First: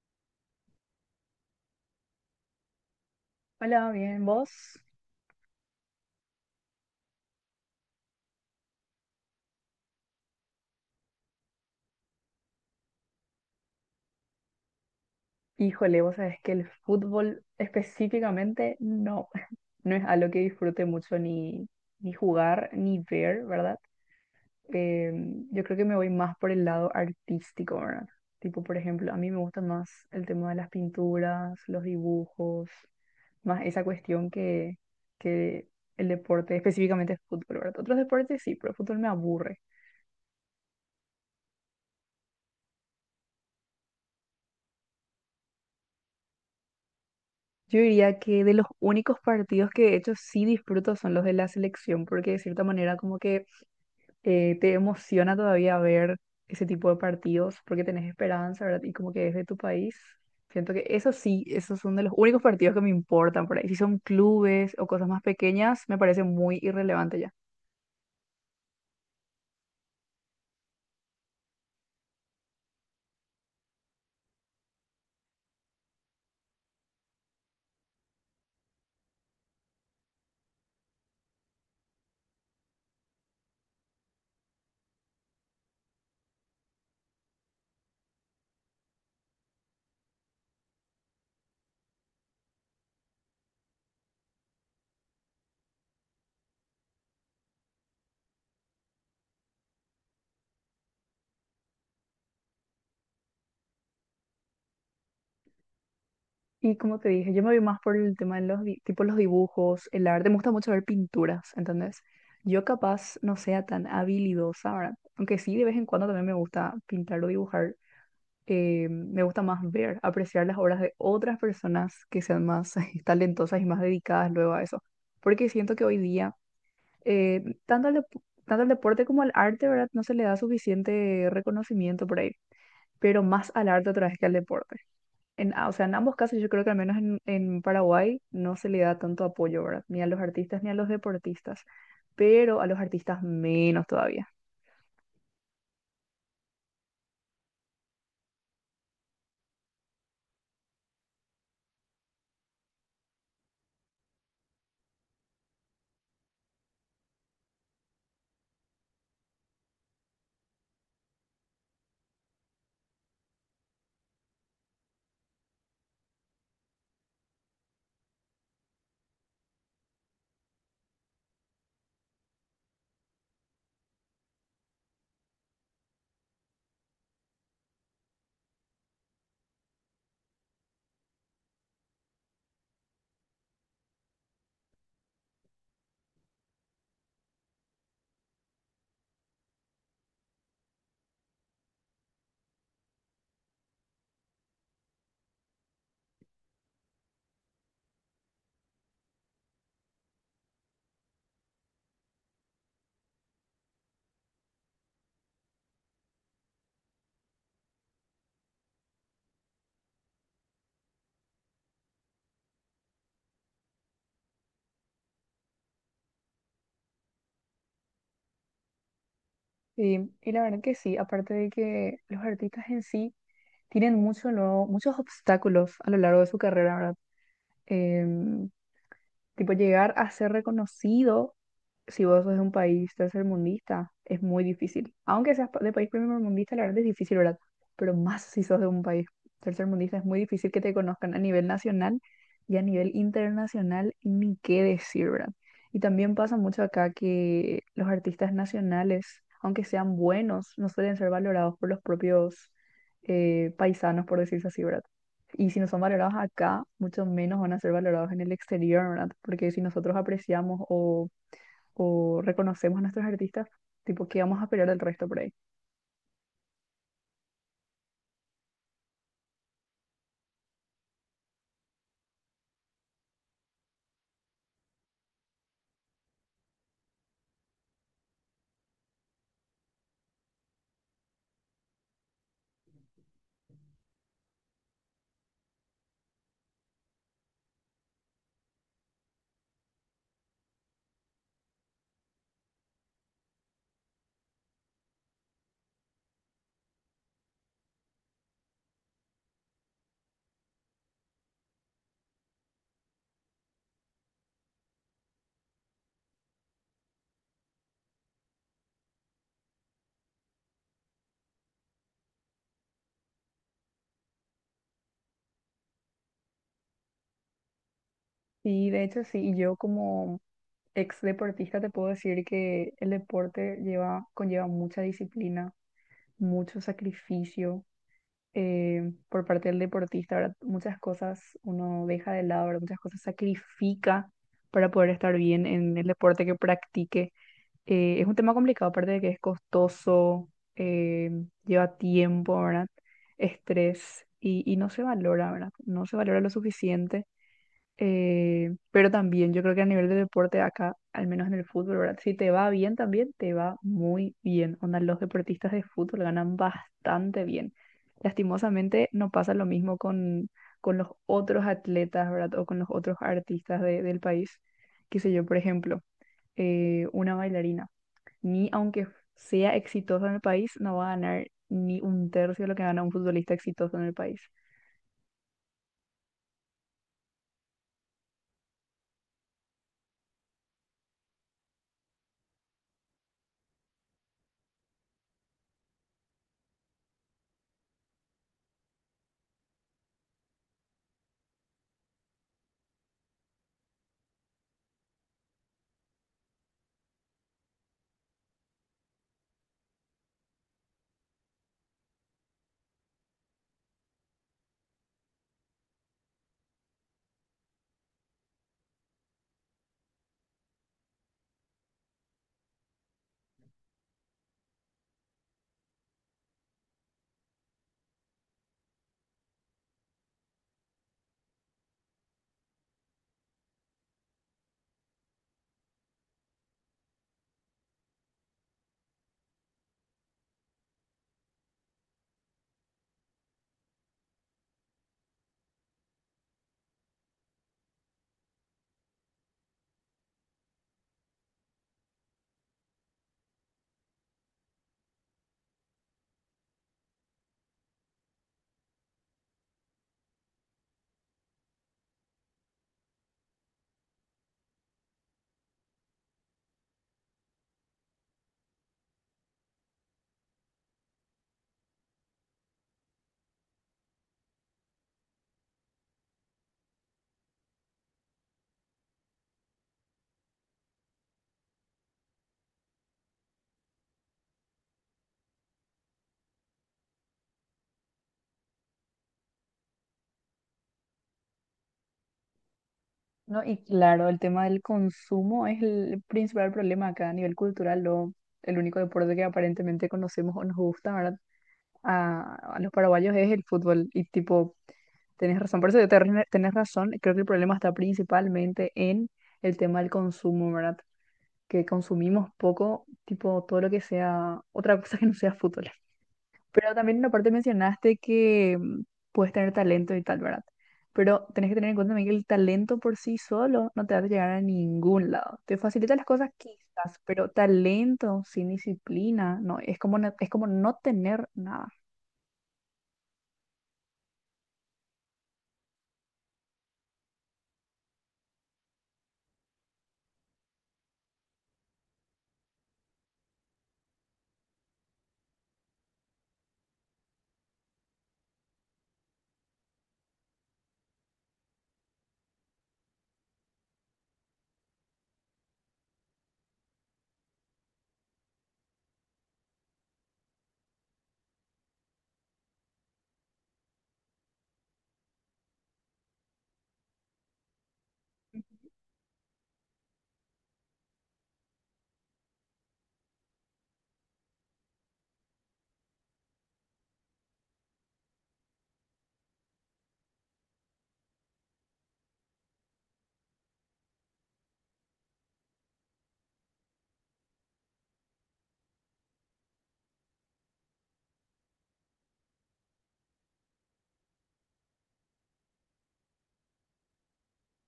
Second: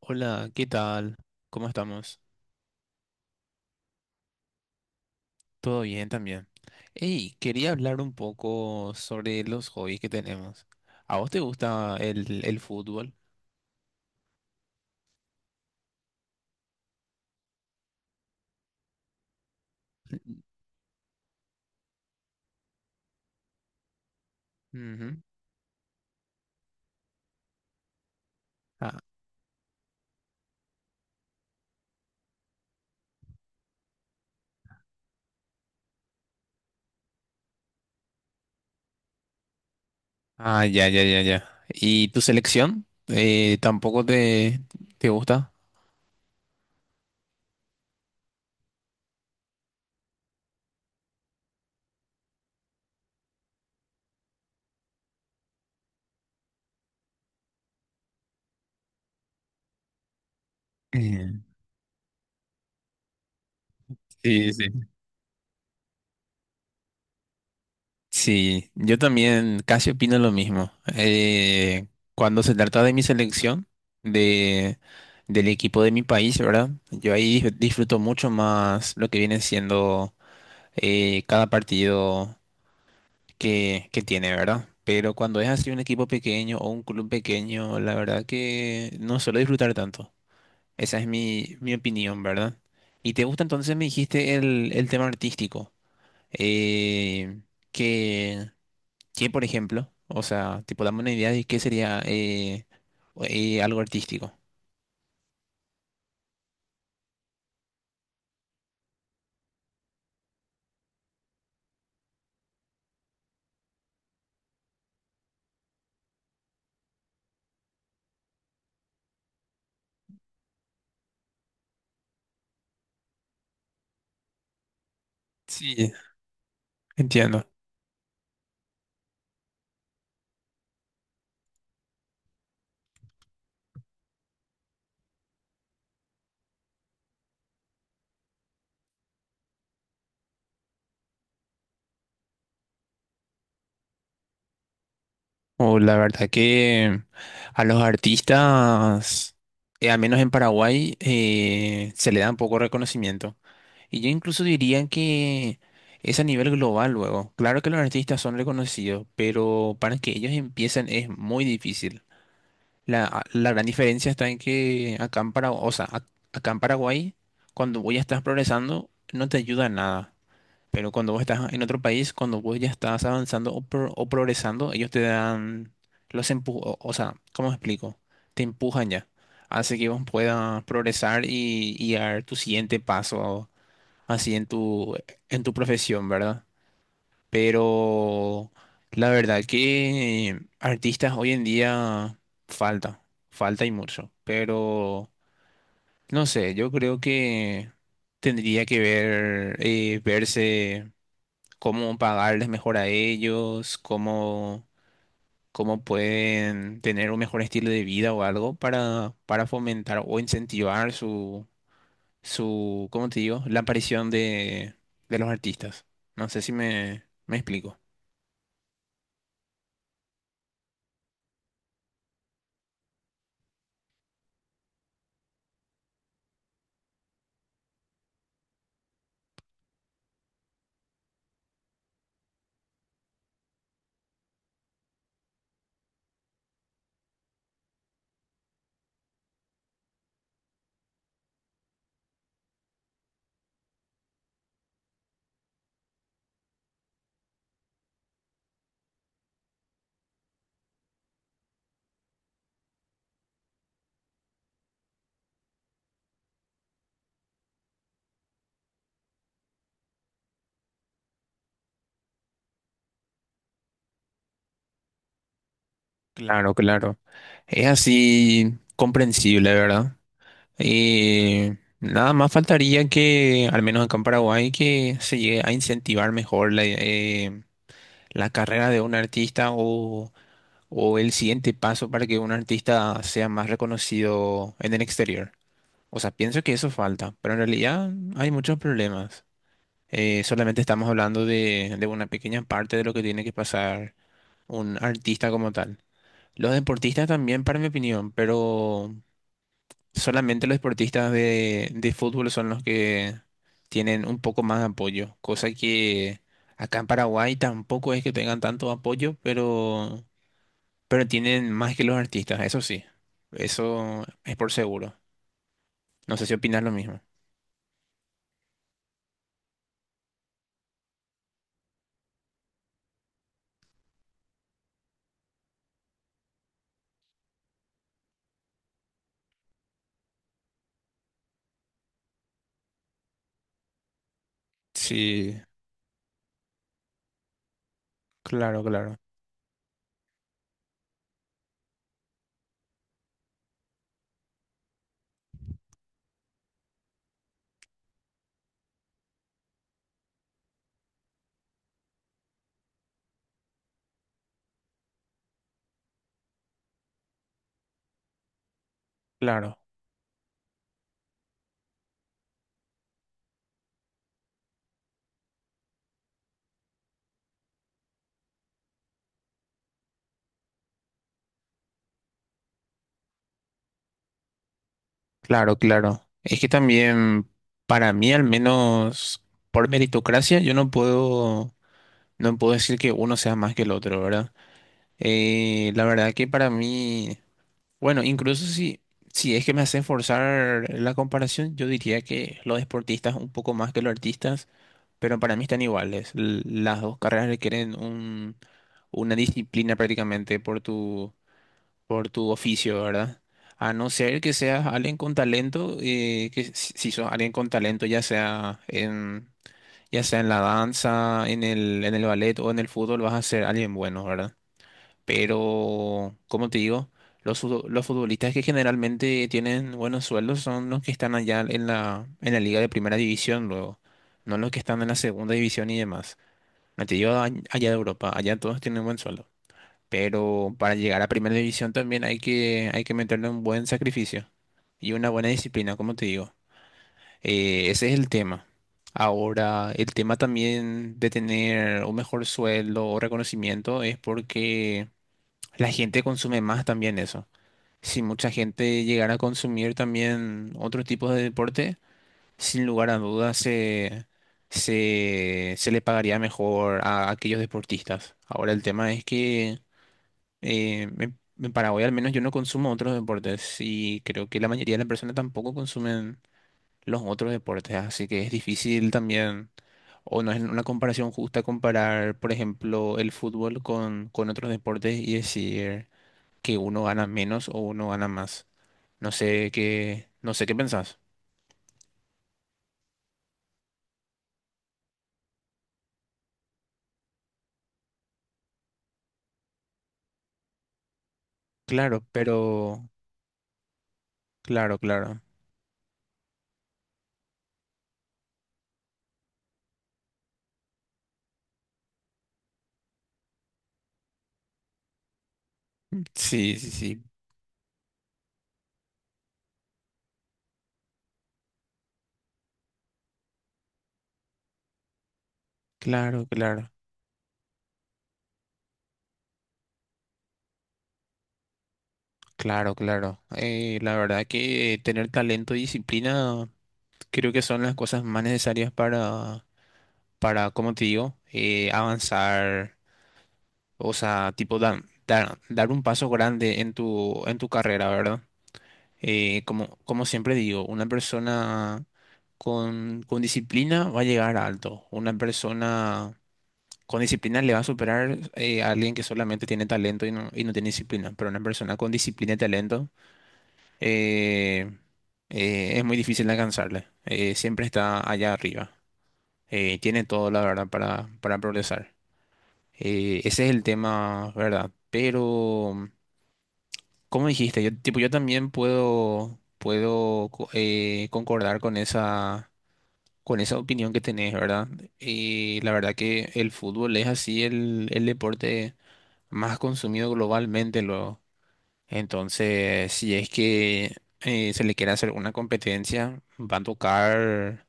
Hola, ¿qué tal? ¿Cómo estamos? Hola, bien, ¿vos? ¿Todo bien también? Hey, quería hablar un poco sobre los hobbies que tenemos. ¿A vos te gusta el fútbol? Híjole, vos sabés que el fútbol específicamente no, no es algo que disfrute mucho ni, ni jugar ni ver, ¿verdad? Eh, Ujú. yo creo que me voy más por el lado artístico, ¿verdad? Tipo, por Ah, ejemplo, a mí me gusta más el tema de las pinturas, los dibujos, más esa cuestión que el deporte, específicamente el fútbol, ¿verdad? Otros deportes sí, pero el fútbol me aburre. ah, ya, ya, ya, ya. ¿Y tu selección? ¿Tampoco te gusta? Yo diría que de los únicos partidos que de hecho sí disfruto son los de la selección, porque de cierta manera como que te emociona todavía ver ese tipo de partidos, porque tenés esperanza, ¿verdad? Y como que es de tu país. Siento que eso Mm, sí, esos son de los únicos partidos que me importan por ahí. Si son sí, sí. clubes o cosas más pequeñas, me parece muy irrelevante ya. Sí, yo también casi opino lo mismo. Cuando se trata de mi selección, de, del equipo de mi país, ¿verdad? Yo ahí disfruto mucho más lo que viene siendo cada partido que tiene, ¿verdad? Pero cuando es así un equipo pequeño o un club pequeño, la verdad que no suelo disfrutar tanto. Esa es mi opinión, ¿verdad? ¿Y te gusta entonces, me dijiste, el tema artístico? Eh, que ¿Qué, por ejemplo? O sea, tipo, dame una idea de qué sería algo artístico. Y como te dije, yo me voy más por el tema de los, tipo los dibujos, el arte. Me gusta mucho ver pinturas, ¿entendés? Yo capaz no sea tan habilidosa, ¿verdad? Aunque sí, de vez en cuando también me gusta pintar o dibujar. Me gusta más ver, apreciar las obras de otras personas que sean más talentosas y más dedicadas luego a eso. Porque siento que Sí, hoy día, entiendo. tanto al, tanto al deporte como al arte, ¿verdad? No se le da suficiente reconocimiento por ahí, pero más al arte otra vez que al deporte. O sea, en ambos casos yo creo que al menos en Paraguay no se le da tanto apoyo, ¿verdad? Ni a los artistas ni a los deportistas, pero a los artistas menos todavía. O la verdad que a los artistas, al menos en Paraguay, se le da un poco reconocimiento. Y yo incluso diría que es a nivel global luego. Claro que los artistas son reconocidos, pero para que ellos empiecen es muy difícil. La gran diferencia está en que acá en Paraguay, o sea, acá en Paraguay, cuando vos ya estás progresando, no te ayuda nada. Pero cuando vos estás en otro país, cuando vos ya estás avanzando o progresando, ellos te dan los empujos, o sea, ¿cómo explico? Te empujan ya. Hace que vos puedas progresar y dar tu siguiente paso así en en tu profesión, ¿verdad? Pero la verdad que artistas hoy en día falta, falta y mucho. Pero no sé, yo creo que tendría que ver, verse cómo pagarles mejor a ellos, cómo, cómo pueden tener un mejor estilo de vida o algo para fomentar o incentivar su, su, ¿cómo te digo? La aparición de los artistas. No sé si me explico. Y la verdad que sí, aparte de que los artistas en sí tienen mucho, lo muchos obstáculos a lo largo de su carrera, ¿verdad? Em, Tipo llegar a ser reconocido si vos sos de un país tercermundista, es muy difícil. Aunque seas de país primermundista, la verdad es difícil, ¿verdad? Pero más si sos de un país tercermundista, es muy difícil que te conozcan a nivel nacional y a nivel internacional, ni qué decir, ¿verdad? Y también pasa mucho acá que los artistas nacionales, aunque sean buenos, no suelen ser valorados por los propios paisanos, por decirse así, ¿verdad? Y si no son valorados acá, mucho menos van a ser valorados en el exterior, ¿verdad? Porque si nosotros apreciamos o reconocemos a nuestros artistas, tipo, ¿qué vamos a esperar del resto por ahí? Claro, claro. Es así comprensible, ¿verdad? Y nada más faltaría que, al menos acá en Paraguay, que se llegue a incentivar mejor la, la carrera de un artista o el siguiente paso para que un artista sea más reconocido en el exterior. O sea, pienso que eso falta, pero en realidad hay muchos problemas. Solamente estamos hablando de una pequeña parte de lo que tiene que pasar un artista como tal. Los deportistas también, para mi opinión, pero... Solamente los deportistas de fútbol son los que tienen un poco más de apoyo, cosa que acá en Paraguay tampoco es que tengan tanto apoyo, pero tienen más que los artistas, eso sí, eso es por seguro. No sé si opinas lo mismo. Y de hecho, sí, y yo como ex deportista te puedo decir que el deporte lleva, conlleva mucha disciplina, mucho sacrificio por parte del deportista, ¿verdad? Muchas cosas uno deja de lado, ¿verdad? Muchas cosas sacrifica para poder estar Sí, bien en el deporte que practique. Es un tema claro, complicado, aparte claro, de que es costoso, eh, lleva tiempo, ¿verdad? Estrés y no se valora, ¿verdad? No se valora lo suficiente. Pero también yo creo que a nivel de deporte acá, al menos en el fútbol, ¿verdad? Si te va bien también, te va muy bien. Onda, los deportistas de fútbol ganan bastante bien. Lastimosamente no pasa lo claro, mismo con los otros atletas, ¿verdad? O con los otros artistas del país. Qué sé yo, por ejemplo, una bailarina ni aunque sea exitoso en el país, no va a ganar ni un tercio de lo que gana un futbolista exitoso en el país. claro, claro. Es que también, para mí al menos, por meritocracia, yo no puedo, no puedo decir que uno sea más que el otro, ¿verdad? La verdad que para mí... Bueno, incluso si, si es que me hacen forzar la comparación, yo diría que los deportistas un poco más que los artistas, pero para mí están iguales. Las dos carreras requieren una disciplina prácticamente por tu oficio, ¿verdad? A no ser que seas alguien con talento, que si sos alguien con talento, ya sea en la danza, en el ballet o en el fútbol, vas a ser alguien bueno, ¿verdad? Pero, como te digo, los futbolistas que generalmente tienen buenos sueldos son los que están allá en la liga de primera división luego, no los que están en la segunda división y demás. No te digo allá de Europa, allá todos tienen buen sueldo. Pero para llegar a primera división también hay que meterle un buen sacrificio y una buena disciplina, como te digo. Ese es el tema. Ahora, el tema también de tener un mejor sueldo o reconocimiento es porque la gente consume más también eso. Si mucha gente llegara a consumir también otro tipo de deporte, sin lugar a dudas se le pagaría mejor a aquellos deportistas. Ahora el tema es que en Paraguay al menos yo no consumo otros deportes y creo que la mayoría de las personas tampoco consumen los otros deportes, así que es difícil también, o no es una comparación justa comparar, por ejemplo, el fútbol con otros deportes y decir que uno gana menos o uno gana más. No sé qué, no sé qué pensás. No, y claro, el tema del consumo es el principal problema acá a nivel cultural, lo, el único deporte que aparentemente conocemos o nos gusta, ¿verdad? Claro, A los pero paraguayos es el fútbol y tipo, claro, claro. tenés razón, por eso yo te tenés razón, creo que el problema está principalmente en el tema del consumo, ¿verdad? Que consumimos poco, tipo, todo lo que sea, otra cosa que no sea fútbol. Sí, sí, Pero también sí. aparte mencionaste que puedes tener talento y tal, ¿verdad? Pero tenés que tener en cuenta también que el talento por sí solo no te va a llegar a ningún lado. Te facilita las Claro, cosas claro. quizás, pero talento sin disciplina, no, es como, es como no tener nada. Claro, claro. La verdad que tener talento y disciplina creo que son las cosas más necesarias para, como te digo, avanzar, o sea, tipo dar, dar, dar un paso grande en tu carrera, ¿verdad? Como, como siempre digo, una persona con disciplina va a llegar alto. Una persona con disciplina le va a superar a alguien que solamente tiene talento y no tiene disciplina. Pero una persona con disciplina y talento eh, es muy difícil de alcanzarle. Siempre está allá arriba. Tiene todo, la verdad, para progresar. Ese es el tema, ¿verdad? Pero, como dijiste, yo, tipo, yo también puedo, concordar con esa opinión que tenés, ¿verdad? Y la verdad que el fútbol es así el deporte más consumido globalmente luego. Entonces, si es que se le quiere hacer una competencia, va a tocar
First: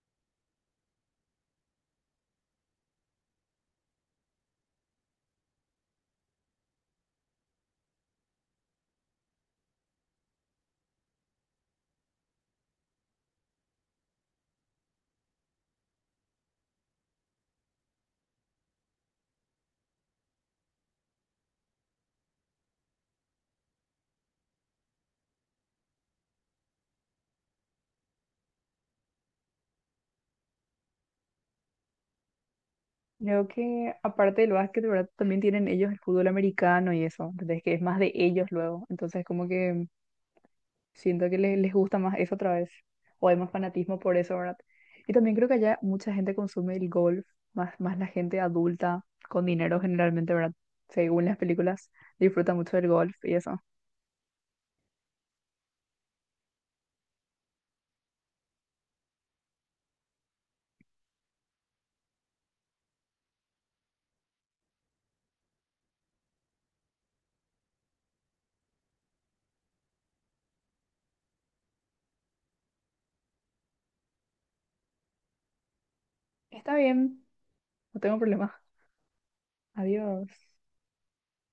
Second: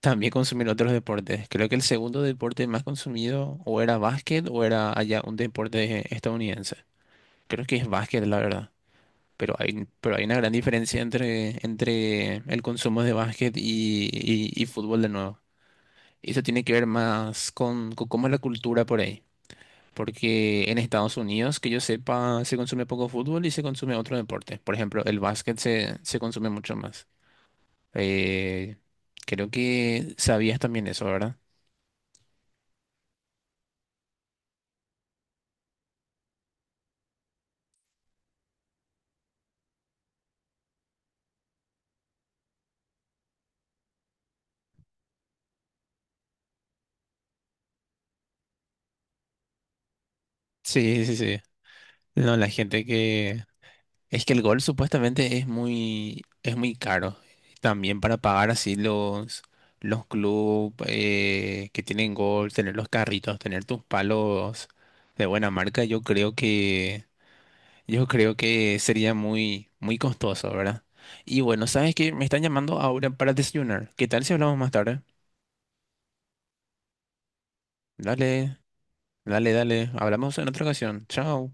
también consumir otros deportes. Creo que el segundo deporte más consumido o era básquet o era allá un deporte estadounidense. Creo que es básquet, la verdad. Pero hay una gran diferencia entre el consumo de básquet y y fútbol de nuevo. Y eso tiene que ver más con cómo es la cultura por ahí. Porque en Estados Unidos, que yo sepa, se consume poco fútbol y se consume otro deporte. Por ejemplo, el básquet se consume mucho más. Eh, Creo que sabías también eso, ¿verdad? Creo que aparte del básquet, ¿verdad? También tienen ellos el fútbol americano y eso, entonces que es más de ellos luego. Entonces como que siento que les gusta más eso otra vez. O hay más fanatismo por eso, ¿verdad? Y también creo que allá mucha gente consume el golf, más la gente adulta, con dinero generalmente, ¿verdad? Sí, sí, Según las sí. películas, No, la disfruta mucho gente del golf y que... eso. Es que el gol supuestamente es muy caro. También para pagar así los clubes que tienen gol, tener los carritos, tener tus palos de buena marca, yo creo que... Yo creo que sería muy, muy costoso, ¿verdad? Y bueno, ¿sabes qué? Me están llamando ahora para desayunar. ¿Qué tal si hablamos más tarde? Está bien, no tengo Dale, problema. dale, dale. Adiós. Hablamos en otra ocasión. Chao.